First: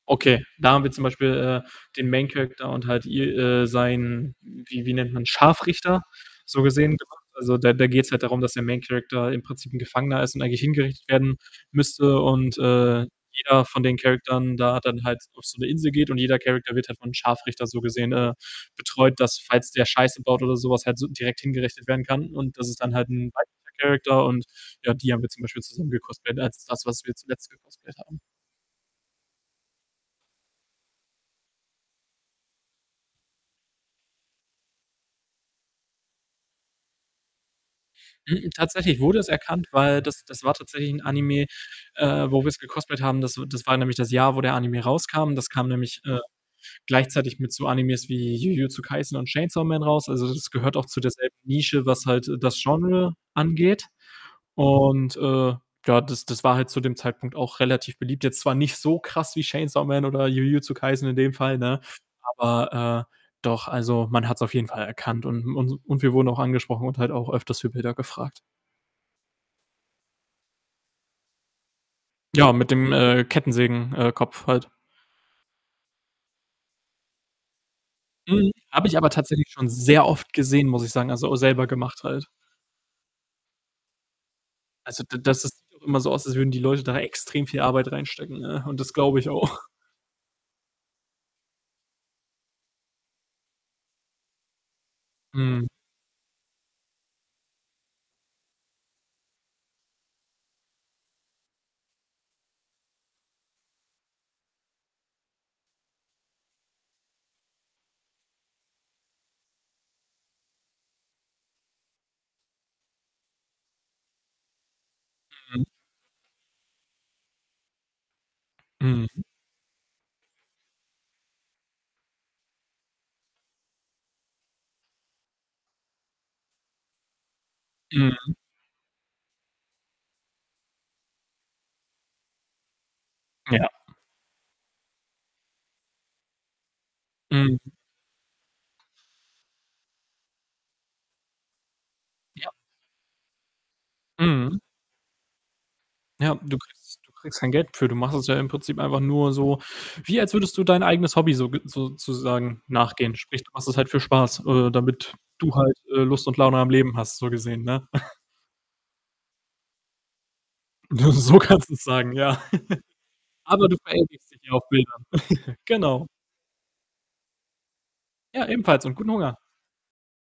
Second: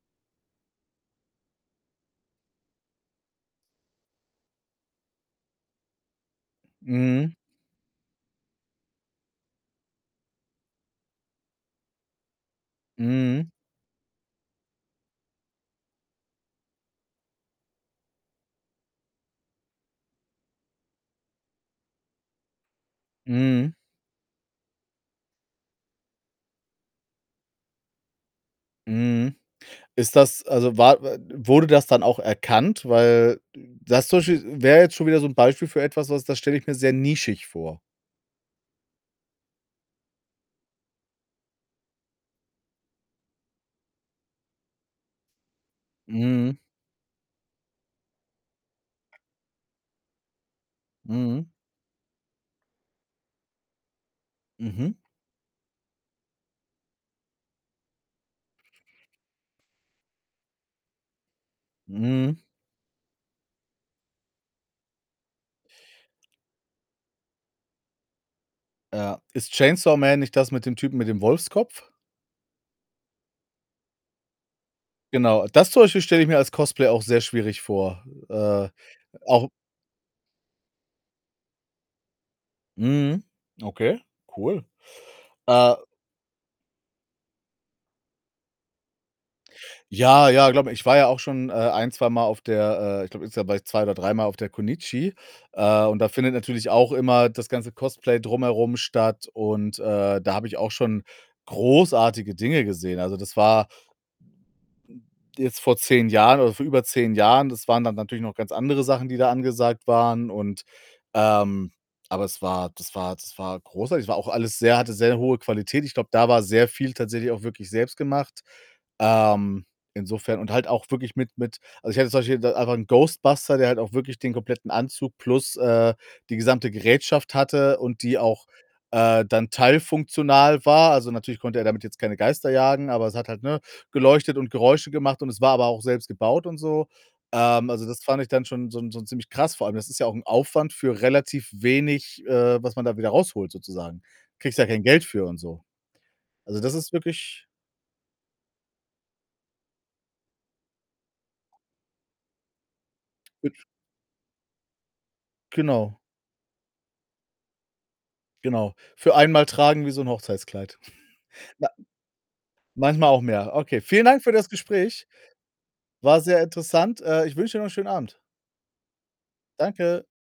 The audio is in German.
Okay, da haben wir zum Beispiel, äh, den Main Character und halt i äh, sein wie wie nennt man Scharfrichter, so gesehen gemacht. Mhm. Also, da da geht‘s halt darum, dass der Main Character im Prinzip 'n Gefangener ist und eigentlich hingerichtet werden müsste und, äh, Mhm. jeder von den Charakteren da dann halt auf so 'ne Insel geht und jeder Character wird halt vom Scharfrichter so gesehen, äh, betreut, dass falls der Scheiße baut oder so was, halt direkt hingerichtet werden kann und das ist dann halt 'n weiblicher Mhm. Character und ja, die haben wir zum Beispiel zusammen gecosplayed, als das, was wir zuletzt gecosplayed haben. Mhm. Ist das also, war w wurde das dann auch erkannt? Weil das zum Beispiel wär jetzt schon wieder so 'n Beispiel für etwas, was, das stelle ich mir sehr nischig vor. Mh mh, tatsächlich wurde es erkannt, weil das das war tatsächlich 'n Anime, äh, wo wir‘s gecosplayed haben das w das war nämlich das Jahr, wo der Anime rauskam. Das kam nämlich, äh, Mhm. gleichzeitig mit so Animes wie Jujutsu Kaisen und Chainsaw Man raus, also, das gehört auch zu derselben Mhm. Nische, was halt, äh, das Genre angeht Mhm. und, äh, ja, das das war halt zu dem Zeitpunkt auch relativ beliebt. Jetzt zwar nicht so krass wie Chainsaw Man oder Jujutsu Kaisen in dem Fall, ne, Mhm. aber, äh, doch, also, man hat‘s auf jeden Fall erkannt und und und wir wurden auch angesprochen und halt auch öfters für Bilder gefragt. Ja, ist „Chainsaw Man” nicht das mit dem Typen mit dem Wolfskopf? Ja, mit dem, äh, Kettensägen äh, Kopf halt. Genau, das zum Beispiel stelle ich mir als Cosplay auch sehr schwierig vor. Mhm, Äh, habe ich aber auch tatsächlich schon sehr oft gesehen, muss ich sagen, also, auch selber gemacht halt. Mhm, okay, cool. Also d das sieht Äh doch immer so aus, als würden die Leute da extrem viel Arbeit reinstecken, ne, und das glaube ich auch. Ja, ja, glaube mir, ich war ja auch schon, äh, ein zweimal auf der, äh ich glaube insgesamt war ich 2 oder dreimal auf der Connichi. Mhm. Äh, und da findet natürlich auch immer das ganze Cosplay drumherum statt und, äh, da habe ich auch schon großartige Dinge gesehen, also das war jetzt vor 10 Jahren oder vor über 10 Jahren, das waren dann natürlich noch ganz andere Sachen, die da angesagt waren und, ähm aber es war das war das war großartig. Es war auch alles sehr hatte sehr hohe Mhm. Qualität. Ich glaube, da war sehr viel tatsächlich auch wirklich selbst gemacht. Mhm. Ähm, insofern und halt auch wirklich mit mit also, ich hatte zum Beispiel da einfach 'n Ghostbuster, der halt auch wirklich den kompletten Anzug plus, äh, die gesamte Gerätschaft hatte und die Mhm. auch, äh, dann teilfunktional war. Also, natürlich konnte er damit jetzt keine Geister jagen, aber es hat halt, ne, Ja. geleuchtet und Geräusche gemacht und es war aber auch selbst gebaut und so. Mhm. Ähm, also, das fand ich dann schon so so ziemlich krass. Vor allem, das ist ja auch 'n Aufwand für relativ wenig, Ja. äh, was man da wieder rausholt sozusagen. Kriegst Mhm. ja kein Geld für und so. Ja, du Also, das ist kriegst du kriegst wirklich kein Geld dafür. Du machst es ja im Prinzip einfach nur so wie als würdest du dein eigenes Hobby soge sozusagen nachgehen. Sprich, du Hübsch. machst es halt für Spaß, äh, damit du halt, Genau. äh, Lust und Laune am Leben hast, so gesehen, ne? Genau. Für einmal tragen, wie so 'n Hochzeitskleid. So Wa kannst du's sagen, ja. Manchmal auch mehr, Aber du okay. Vielen Dank verewigst für dich das ja auf Bildern. Gespräch. Genau. War sehr interessant. Äh, ich wünsche dir noch 'n schönen Abend. Ja, ebenfalls und guten Hunger. Danke.